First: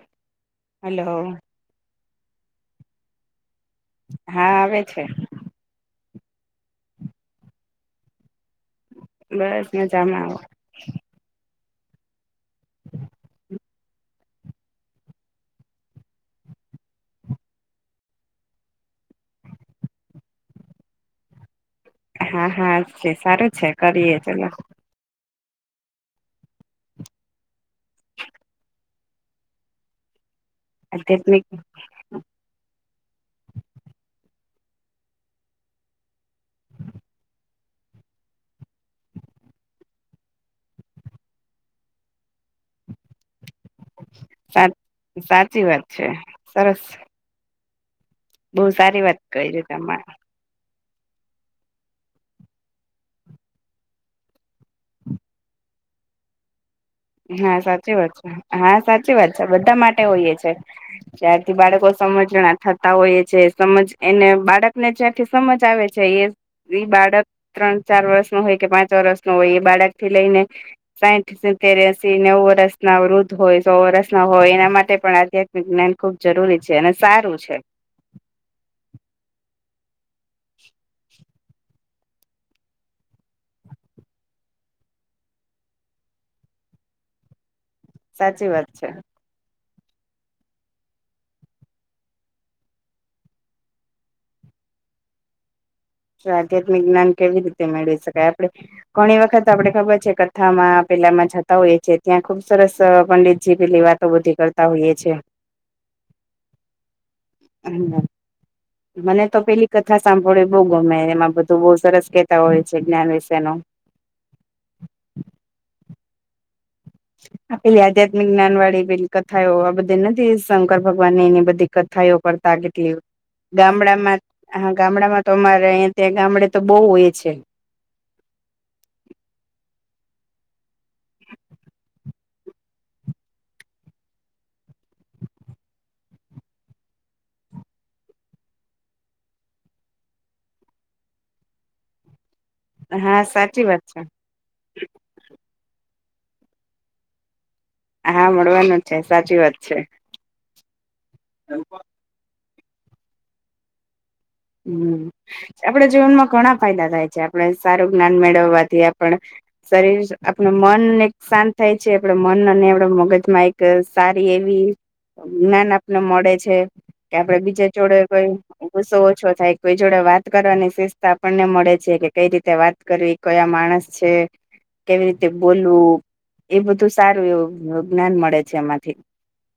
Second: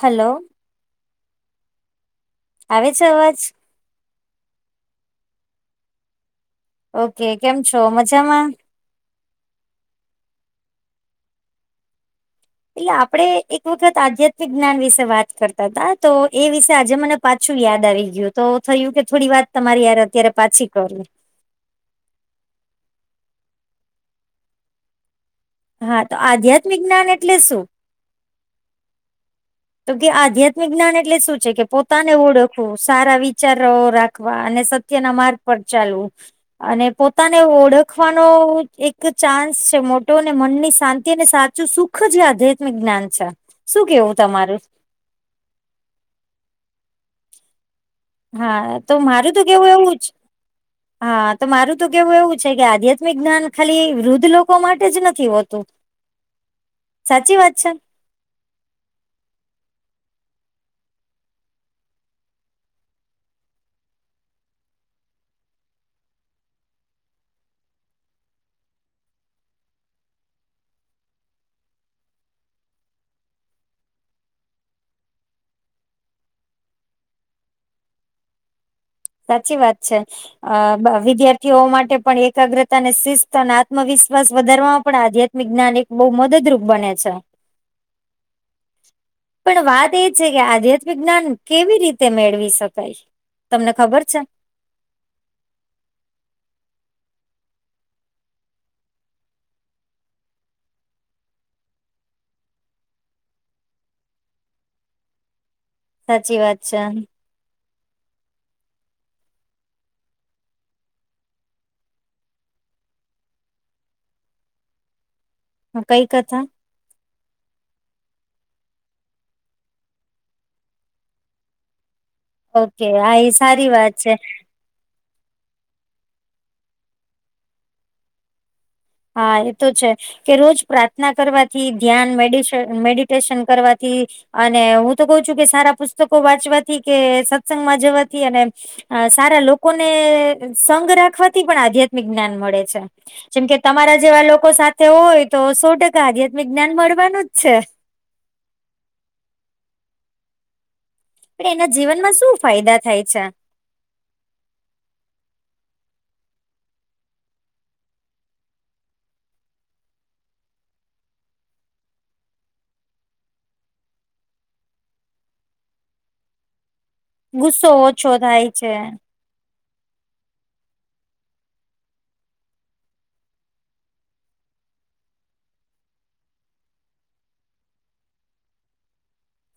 Hello hello આવે છે અવાજ હા આવે છે ઓકે કેમ છો મજામાં બસ મજામાં આવે એટલે આપડે એક આધ્યાત્મિક જ્ઞાન વિશે વાત કરતા હતા તો એ વિશે આજે મને પાછું યાદ આવી ગયું હતું તો થયું કે થોડી વાત તમારી હારે અત્યારે પાછી કરુ હા હા છે સારું છે કરીએ ચલો હા તો આધ્યાત્મિકજ્ઞાન એટલે શું તો કે આધ્યાત્મિક જ્ઞાન એટલે શું આધ્યાત્મિક છે કે પોતાના ઓળખવું સારા વિચારો રાખવા અને સત્ય ના માર્ગ પર ચાલવું અને પોતાને ઓળખવાનો એક ચાન્સ છે મોટો અનેને મનની શાંતિ અને સુખ જે આધ્યાત્મિક જ્ઞાન છે શું કેવું તમારું સાચી વાત છે સરસ બહુ હા તો સારી વાત મારું તો કરી કેવું એવું તમારે જ હા તો મારું તો કેવું એવું છે કે આધ્યાત્મિક જ્ઞાન ખાલી વૃદ્ધ લોકો માટે જ નથી હોતું સાચી વાત હા છે સાચી વાત છે હા સાચી વાત છે બધા માટે હોયએ છે ત્યારથી બાળકો સમજણા થતા હોય છે સમજ એને બાળક ને છે સમજ આવે છે એ એ બાળક ત્રણ ચાર વર્ષ નો હોય કે પાંચ વર્ષ નો હોય એ બાળક થી લઈને સાહીઠ અત્યારે તયાસી નેવું વર્ષના વૃદ્ધ હોય સો વર્ષના હોય એના માટે પણ આધ્યાત્મિક જ્ઞાન ખુબ જરૂરી છે અને સારું છે સાચી વાત છે અ વિધ્યાથી માટે પણ એકાગ્રતા અને શિસ્ત અને આત્મવિશ્વાસ વધારવામાં પણ આધ્યાત્મિક જ્ઞાન બહુ મદદરૂપ બને છે સાચી વાત છે પણ વાત એ છે કે આધ્યાત્મિક જ્ઞાન કેવી રીતે મેળવી શકાય તમને ખબર છે તો આધ્યાત્મિક જ્ઞાન કેવી રીતે મેળવી શકાય આપડે ઘણી વખત આપડે ખબર છે કથામાં પેલામાં જતા હોઈએ છે ત્યાં ખુબ સરસ પંડિતજી પેલી વાત તો બધી કરતા હોઈએ છ છેએ સાચી વાત છે. હમ મને તો પેલી કથા સાંભળે બુ ગમે એમાં બધું બહુ સરસ કતા હોય છે જ્ઞાન વિશે ન હ કઈ કથા પેલી આધ્યાત્મિક જ્ઞાન પેલી વાળી કથાઓ આ બધી નથી શંકર ભગવાન ની એની બધી કથાઓ પડતા ઓકે કેટલી આ એ સારી વાત છે ગામડામાં હા ગામડામાં તો અમારે અહીંયા ત્યાં ગામડે તો બહુ હોય છે હા એ તો છે કે રોજ પ્રાર્થના કરવાથી ધ્યાન મેડ મેડિટેશન કરવાથી અને હું તો કઉ છું કે સારા પુસ્તકો વાંચવાથી કે સત્સંગ માં જવાથી અને અ સારા લોકોને સંગ રાખવાથી પણ આધ્યાત્મિક જ્ઞાન મળે છે હા જેમકે સાચી વાત છે એવા લોકો સાથે હોય તો સો ટકા આધ્યાત્મિક જ્ઞાન મળવાનું જ છે. હા મળવાનું છે સાચી વાત છે. પણ એના જીવન માં શું ફાયદા થાય છે. હમ આપડ જીવનમાં ઘણા ફાયદા થાય છે આપડ સારું જ્ઞાન મેળવવાથી આપ શરીર આપણ મનને એક શાંત થાય છે આપડ મન અને આપણા મગજમાં એક સારી એવી જ્ઞાન આપને મળે છે. કે આપડે બીજે ગુસ્સો જોોડે ઓછો કોઈ થાય છે ગુસ્સો ઓછો થાય કોઈ જોડે વાત કરવાની શિસ્તા આપણને મળે છે કે કઈ રીતે વાત કરવી કયા માણસ છે. કેવી રીતે બોલવું એ બધું સારું એવું જ્ઞાન મળે છે એમાંથી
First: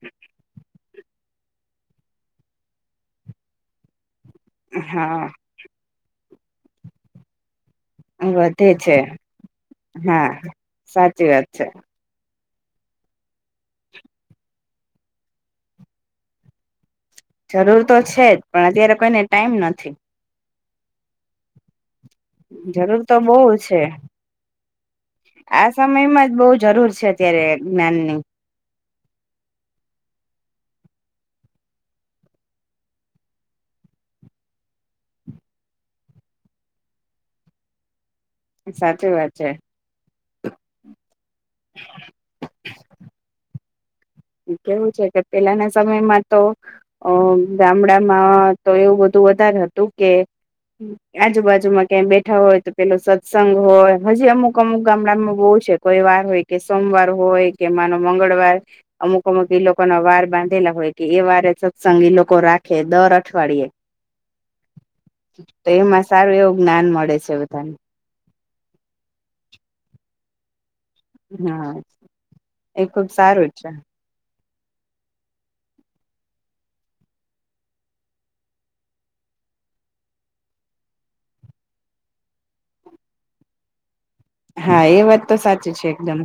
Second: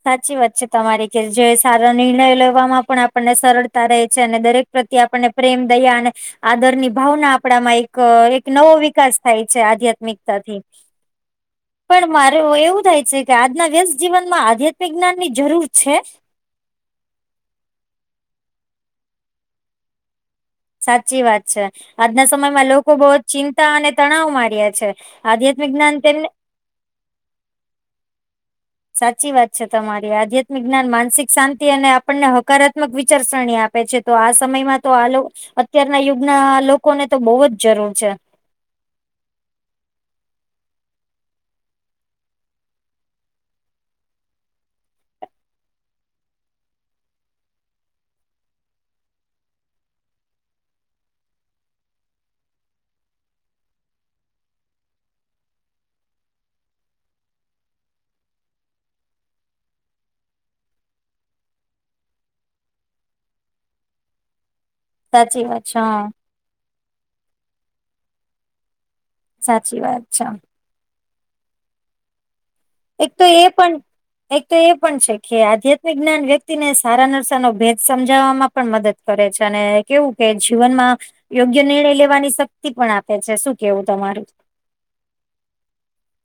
સાચી વાત છે તમારી કે જે સારા નિર્ણયો લેવામાં પણ આપણને સરળતા રહે છે અને દરેક પ્રત્યે આપને હા પ્રેમ દયા અને આદર ની ભાવના આપણામાં એક એક વધે નવો છે વિકાસ થાય છે હા આધ્યાત્મિકતાથી સાચી વાત પણ મારે એવું થાય છે કે આજના વ્યસ્ત જીવનમાં આધ્યાત્મિક જ્ઞાન ની જરૂર છે. જરૂર તો છે જ પણ અત્યારે કોઈને ટાઈમ નથી સાચી વાત છે. આજના સમયમાં લોકો જરૂર બહુ તો જ ચિંતા છે અને તણાવ માર્યા છે આધ્યાત્મિક જ્ઞાન તેમને સે નન સાચી વાત છે તમારી આધ્યાત્મિક જ્ઞાન માનસિક શાંતિ અને આપણને હકારાત્મક વિચારસરણી આપે આપે છે તો આ સમયમાં તો આ અત્યારના યુગના લોકોને તો બહુ જ જરૂર છે. સાચી વાત છે. કેવું છે કે પેલાના સમયમાં તો અ ગામડામાં તો એવું બધું વધારે હતું કે આજુબાજુમાં ક્યાં બેઠા હોય તો પેલો સત્સંગ હોય હજી અમુક અમુક ગામડામાં બહુ છે. કોઈ વાર હોય કે સોમવાર હોય કે માનો મંગળવાર અમુક અમુક ઈ લોકો ના વાર બાંધેલા હોય કે એ વારે સત્સંગ એ લોકો રાખે દર અઠવાડિયે સાચી વાત તો છે હા એમાં સારું એવું જ્ઞાન મળે છે બધાને સાચી વાત છે. હા એ ખુબ એક તો સારું એ જ છે પણ એક તો એ પણ છે કે આધ્યાત્મિક જ્ઞાન વ્યક્તિને સારા નરશ ન ભેદ સમજાવવામાં પણ મદદ કરે છે અને કેવું કે જીવનમાં યોગ્ય નિર્ણય લેવાની શક્તિ પણ આપે છે શું કેવું તમારું હા એ વાત તો સાચી છે એકદમ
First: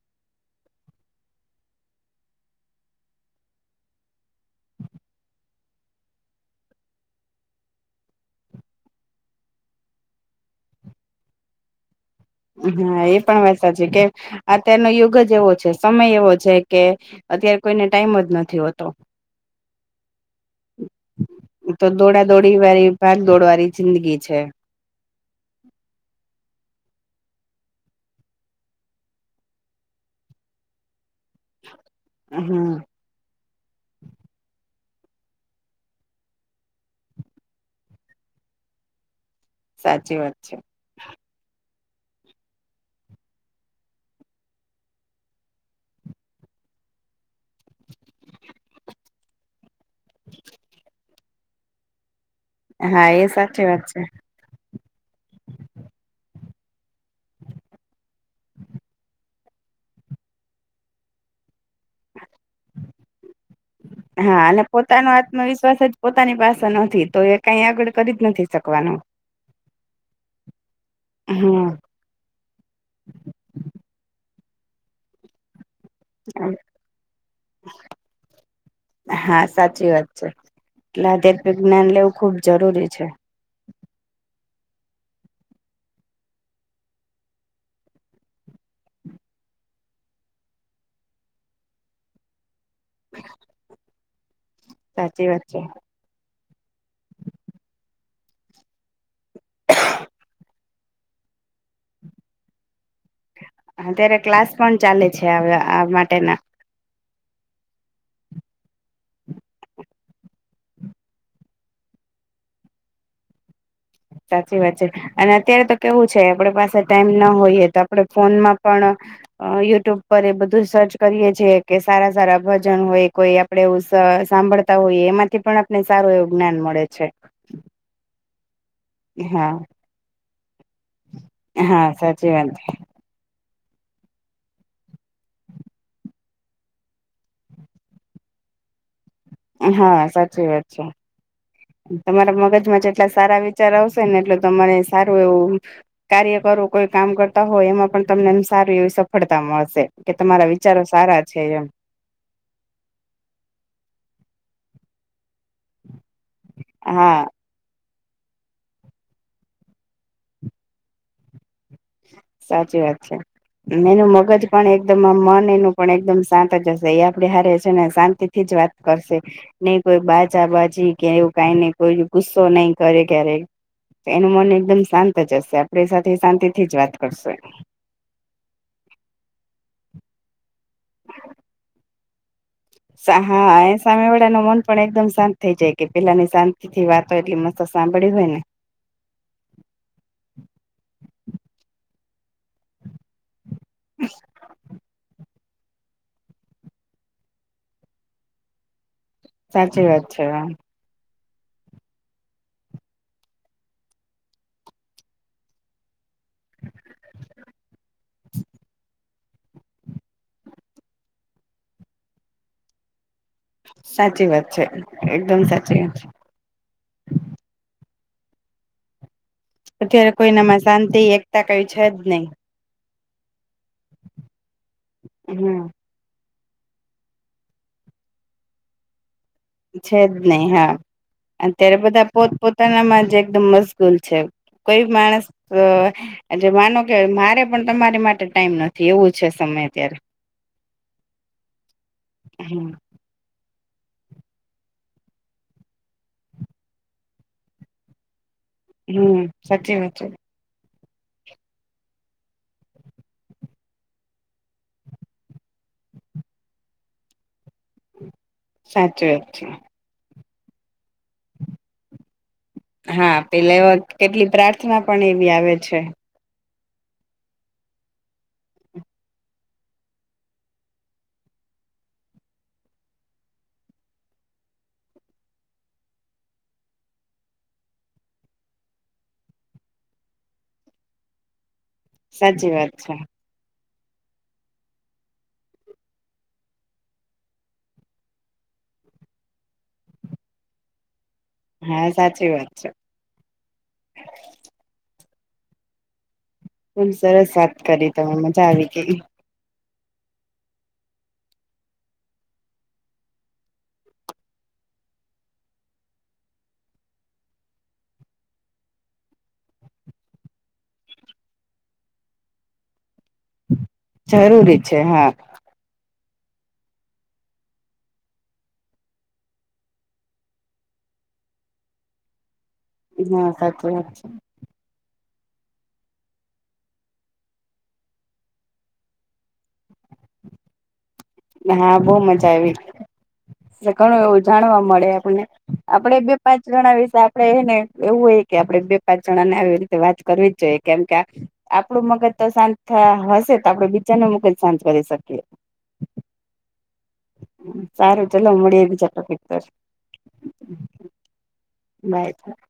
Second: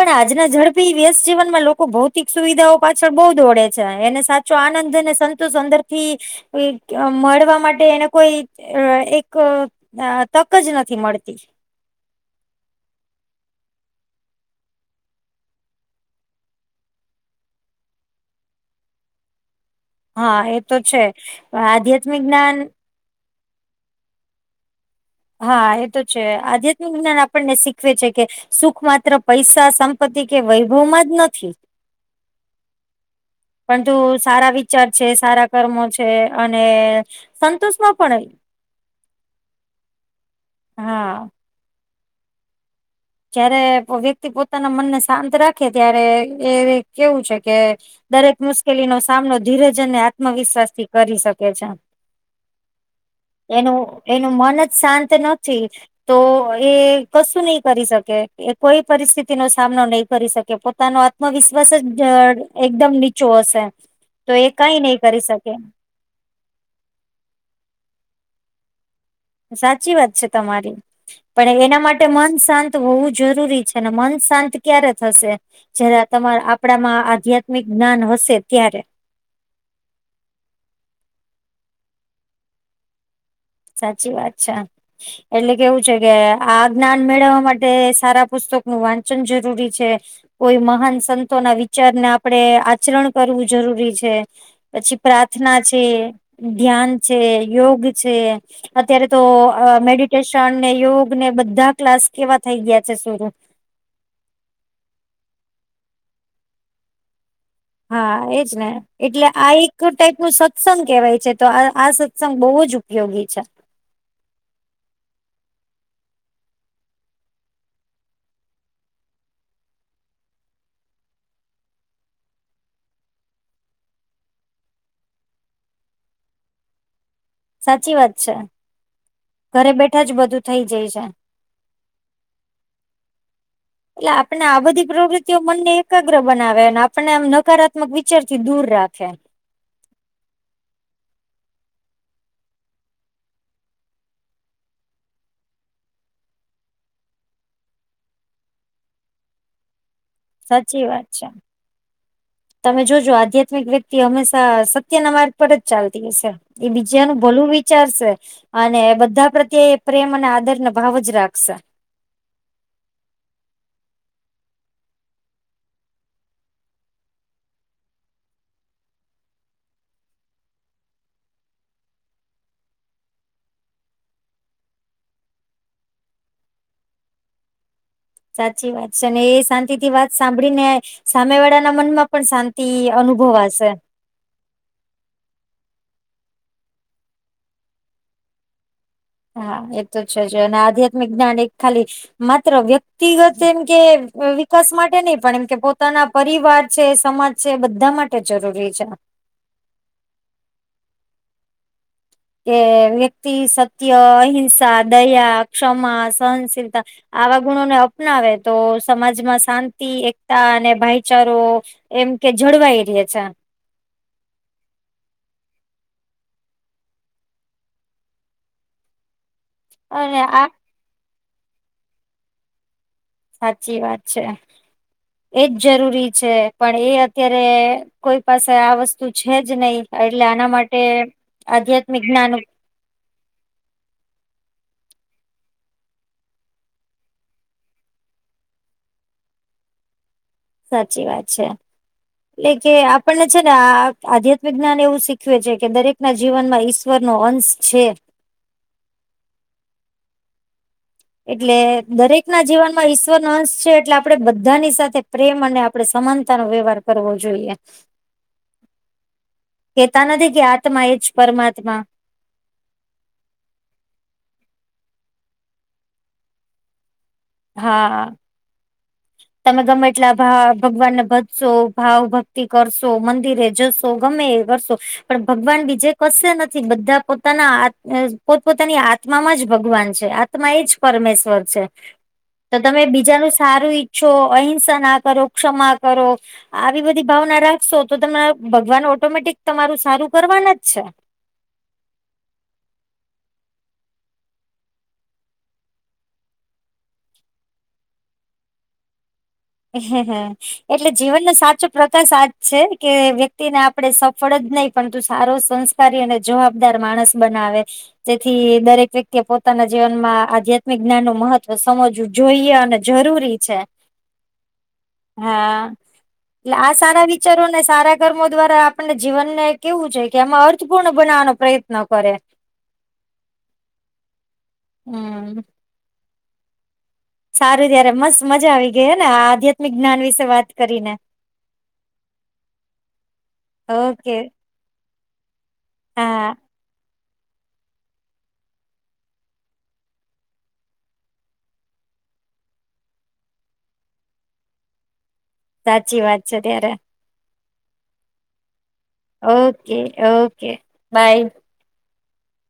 પણ આજના ઝડપી વ્યસ જીવનમાં લોકો ભૌતિક સુવિધાઓ પાછળ બહુ દોડે છે એને સાથે આનંદ અને સંતોષ અંદર થી મળવા માટે એને કોઈ એક હ તક જ નથી મળતી હા એ પણ વાત છે કે અત્યારનો યુગ જ એવો છે સમય એવો છે કે અત્યારે કોઈને ટાઈમ જ નથી હોતો હા એ તો છે આધ્યાત્મિક જ્ઞાન પહેલ દોડવાની જિંદગી છે હા એ તો છે આધ્યાત્મિક જ્ઞાન આપણને શીખવે છે કે સુખ માત્ર પૈસા સંપત્તિ કે વૈભવ માં જ નથી હા પણ તું સારા વિચાર છે સારા કર્મો છે અને સંતોષમાં પણય સાચી વાત છે. હા જયારે વ્યક્તિ પોતાના મનને શાંત રાખે ત્યારે એ કેવું છે કે દરેક મુશ્કેલી નો સામનો ધીરજને આત્મવિશ્વાસ થી કરી શકે છે. હા એ સાચી એનું વાત છે એનું મન જ શાંત ન તો એ કશું નહ કરી શકે એ કોઈ પરિસ્થિતિ નો સામનો નહીં કરી શકે પોતાનો આત્મવિશ્વાસ જ એકદમ નીચું હશે તો હા એ અને કઈ નહી પોતાનો કરી શકે આત્મવિશ્વાસ જ પોતાની પાસે નથી તો એ કઈ આગળ કરી જ નથી શકવાનું સાચી વાત છે તમારી પણ હમ એના માટે માટે મન શાંત હોવું જરૂરી છે ને મન શાંત ક્યારે થશે જ તમારા આપણામાં આધ્યાત્મિક જ્ઞાન હશે ત્યારે હા સાચી વાત છે એટલે આધ્યાત્મિક જ્ઞાન લેવું ખુબ જરૂરી છે સાચી વાત છે એટલે કેવું છે કે આ જ્ઞાન મેળવવા માટે સારા પુસ્તક નું વાંચન જરૂરી છે કોઈ મહાન સંતો ના વિચારને આપે આચરણ કરવું જરૂરી છે પછી સાચી વાત પ્રાર્થના છે ધ્યાન છે યોગ છે અત્યારે તો મેડિટેશન ને યોગ ને બધા ક્લાસ કેવા થઈ ગયા છે સુર અત્યારે ક્લાસ પણ ચાલે છે આ માટેના હા એજ ને એટલે આ એક ટાઈપ નું સત્સંગ કેવાય છે તો આ આ સત્સંગ બહુ જ ઉપયોગી છે સાચી વાત છે અને અત્યારે તો કેવું છે આપડ પાસે ટાઈમ ના હોઈએ તો આપડે ફોનમાં પણ અ યુટ્યુબ પર એ બધું સર્ચ કરીએ છે કે સારા સારા ભજન હોય કોઈ એ આપડ એવું સાંભળતા હોઈએ એમાંથી પણ આપને સારું એવું જ્ઞાન મળે છે સાચી વાત છે હા ઘરે બેઠા જ બધું થઈ જઈશ હા સચીવંત એટલે આપણે આ બધી પ્રવૃતિઓ મનને એકાગ્ર બનાવે અને આપને આમ નકારાત્મક વિચાર થી દૂર રાખે હા સાચી વાત છે તમારા મગજમાં જેટલા સારા વિચાર આવશે ને એટલ તમારે સારું એવું કાર્ય કરો કોઈ કામ કરતા હોય એમાં પણ તમને એ સારીું એવી સફળતા મળશે કે તમારા વિચારો સાચી વાત સારા છે એમ તમે જોજો આધ્યાત્મિક વ્યક્તિ હંમેશા સત્યના માર્ગ ઉપ જ ચાલતી હશે એ હા બીજાનું ભલું વિચારશે અને બધા પ્રત્યે એ પ્રેમ અને આદરને ભાવ જ રાખશે સાચી વાત છે એનું મગજ પણ એકદમ મન એનું પણ એકદમ શાંત જ હશે એ આપડે હારે છે ને શાંતિ થી જ વાત કરશે નઈ કોઈ બાજા બાજી કે એવું કઈને કોઈ ગુસ્સો નઈ કરે ક્યારેક એનું મન એકદમ શાંત જ હશે આપણી સાથે શાંતિથી જ વાત કરશું સાચી વાત છે અને એ શાંતિ થી વાત સાંભળી ને સામે વાળાના મનમાં પણ શાંત સા હા એ સામે વળ નમ પણ એકદમ શાંત થઈ જાય કે પેલાની શાંતિથી વાત હોય એટલી મસ્ત સાંભળી હોય ને હા એ તો છે જ અને આધ્યાત્મિક જ્ઞાન એક ખાલી માત્ર વ્યક્તિ વ્યક્તિગત એમ કે વિકાસ માટે નહી પણ એમ કે પોતાના પરિવાર છે સમાજ છે બધા માટે જરૂરી છે સાચી વાત છે વા કે વ્યક્તિ સત્ય અહિંસા દયા ક્ષમા સહનશીલતા આવા ગુણોને અપનાવે તો સમાજ માં શાંતિ એકતા અને ભાઈચારો એમ કે જળવાઈ રહ્યા છે સાચી વાત છે એકદમ સાચી વાત છે અત્યારે અને આ કોઈનામાં શાંતિ એકતા કઈ છે, જ નહી સાચી વાત છે એજ હમ જરૂરી છે. પણ એ અત્યારે કોઈ પાસે આ વસ્તુ તું છે જ નહીિ છે જ એટલે નહી આના માટે આધ્યાત્મિક જ્ઞાન નામાંજ એકદમ મશગૂલ છે, કોઈ માણસ જ માનો કે મારે પણ તમારી માટે ટાઈમ નથી એવું છે, સમય ત્યારે સાચી વાત છે, એટલે હમ કે આપ આપણને છે ને આ આધ્યાત્મિક જ્ઞાન એવું શીખવે છે કે દરેક ના જીનમાં ઈશ્વર નો અંશ છે. હમ, સાચી નચી એટલે દરેક ના જીવન માં ઈશ્વર ન અંશ છે, એટલે આપડે બધા ની સાથે પ્રેમ અને આપણે સમાનતા નો વ્યવહાર કરવો જોઈએ સાચી વાત છે. કહેતા નથી કે આત્મા એ જ પરમાત્મા હા પેલા કેટલી પ્રાર્થના પણ એવી આવે છે. હા તમે ગમે એટલા ભાવ ભગવાનને ભજશો ભાવ ભક્તિ કરશો મંદિરે જશો ગમે કરશો પણ ભગવાન બીજે કશે નથી બધા પોતાના પોતપોતાની આ આત્મામાં જ ભગવાન છે આત્મા એ જ પરમેશ્વર છે સાચી તો વાત તમે છે બીજાનું સારુ છો અહિંસા ના કરો ક્ષમા કરો આવી બધી ભાવના રાખશો તો તને ભગવાન ઓટોમેટિક તમારું સારું કરવાન જ છે. હા સાચી વાત છે. હલ સરસ વાત કરી તમે મજા આવી કે હ હમ એટલે જીવનનો સાચો પ્રકાશ આજ છે કે વ્યક્તિને આપડે સફળ જ નહીિ પણ તું સારો સંસ્ સારી અને જવાબદાર માણસ બનાવે જેથી દરેક વ્યક્તિએ પોતાના જીવનમાં આધ્યાત્મિક જ્ઞાન નું મહત્વ સમજવ જોઈએ અનેને જરૂરી છે જરૂરી છે, હા હા એટલે આ સારા વિચારોને સારા કર્મો દ્વારા આપણને જીવનને કેવું છે, કે એમાં અર્થપૂર્ણ બનાવવાનો પ્રયત્નો કરે હા સાચી વાત છે. હમ સારું ત્યારે મસ્ત મજા આવી ગઈ ને આ આધ્યાત્મિક જ્ઞાન વિશે વાત કરીને હા, બહુ મજા આવી ઘણું ઓકે એવું જાણવા મળે આપને આપડે બે હા પાંચ જણા વિશે આપડે એને એવું હોય કે આપડણે બે પાંચ જણા ને આવી રીતે વાત કરવી જ જોઈએ કેમ કે આપડું મગજ તો શાંત હશે, તો આપડે બીજા ન મગજ શાંત કરી શકીએ સાચી વાત છે, ત્યારે સારું ચલો મડીએ બીજા ટોપિક પર ઓકે ઓકે બાય [unintelligible]